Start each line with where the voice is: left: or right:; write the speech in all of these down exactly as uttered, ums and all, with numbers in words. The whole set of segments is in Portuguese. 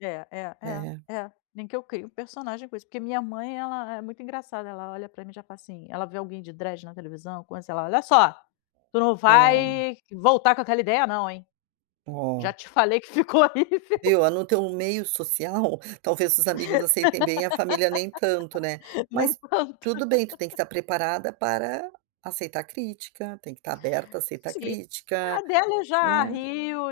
left: É, é, é,
right: É.
left: é, nem que eu crie um personagem com isso, porque minha mãe, ela é muito engraçada, ela olha pra mim e já fala assim ela vê alguém de dread na televisão co sei lá: "Olha só, tu não
right: Ah lá, ó.
left: vai voltar com aquela ideia não, hein. Já
right: Oh.
left: te falei que ficou horrível".
right: Viu, ah, no teu meio social, talvez os amigos aceitem bem, a família nem tanto, né.
left: Nem
right: Mas
left: tanto.
right: tudo bem, tu tem que estar preparada para aceitar crítica, tem que estar aberta a aceitar
left: Sim. Ah,
right: crítica,
left: dela eu já
right: né.
left: rio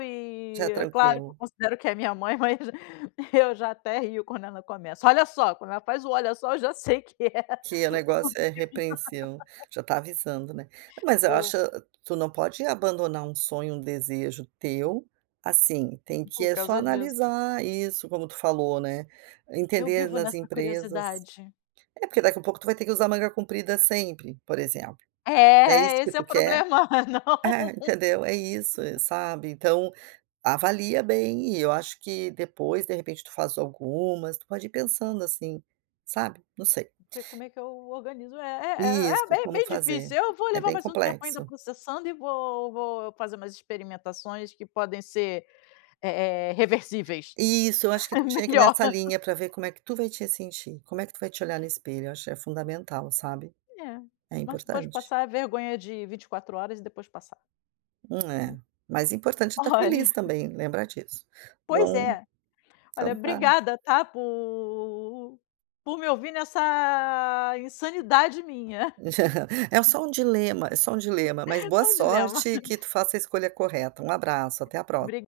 right: Já é
left: e é claro que eu
right: tranquilo.
left: considero que é minha mãe, mas eu já até rio quando ela começa: "Olha só", quando ela faz o "olha só" eu já sei que é
right: Que é o
left: comigo.
right: negócio é repreencião. Já está avisando, né. Não, mas eu
left: O
right: acho tu não pode abandonar um sonho, um desejo teu, assim. Tem que
left: Por
right: é só
left: causa disso.
right: analisar isso, como tu falou, né.
left: Eu
right: Entender
left: vivo
right: nas
left: nessa
right: empresas.
left: curiosidade.
right: É, porque daqui a pouco tu vai ter que usar manga comprida sempre, por exemplo. É isso
left: É,
right: que
left: esse é o
right: tu quer?
left: problema, é não
right: Ah, entendeu, é isso, e sabe, então avalia bem, e eu acho que depois, de repente, tu faz algumas. Tu pode ir pensando assim, sabe, não sei.
left: P como é que eu organizo? É é é é b
right: Isso,
left: é
right: como
left: bem
right: fazer.
left: difícil, eu vou
right: É
left: levar
right: bem
left: mais um tempo ainda
right: complexo.
left: processando e vou vou fazer umas experimentações que podem ser, eh eh, reversíveis.
right: Isso, eu acho que
left: É
right: tu tinha que ir
left: melhor.
right: nessa linha para ver como é que tu vai te sentir. Como é que tu vai te olhar no espelho? Eu acho é fundamental, sabe.
left: É,
right: É
left: mas você pode
right: importante.
left: passar vergonha de vinte e quatro horas e depois passar.
right: É.
left: Hum.
right: Mas importante é estar
left: Olha.
right: feliz também, lembra disso.
left: Pois
right: Bom,
left: é. Olha,
right: então tá.
left: obrigada, tá, por por me ouvir nessa insanidade minha.
right: É só um dilema, é só um dilema. Mas boa
left: Só um dilema.
right: sorte e que tu faça a escolha correta. Um abraço, até a próxima.
left: Bri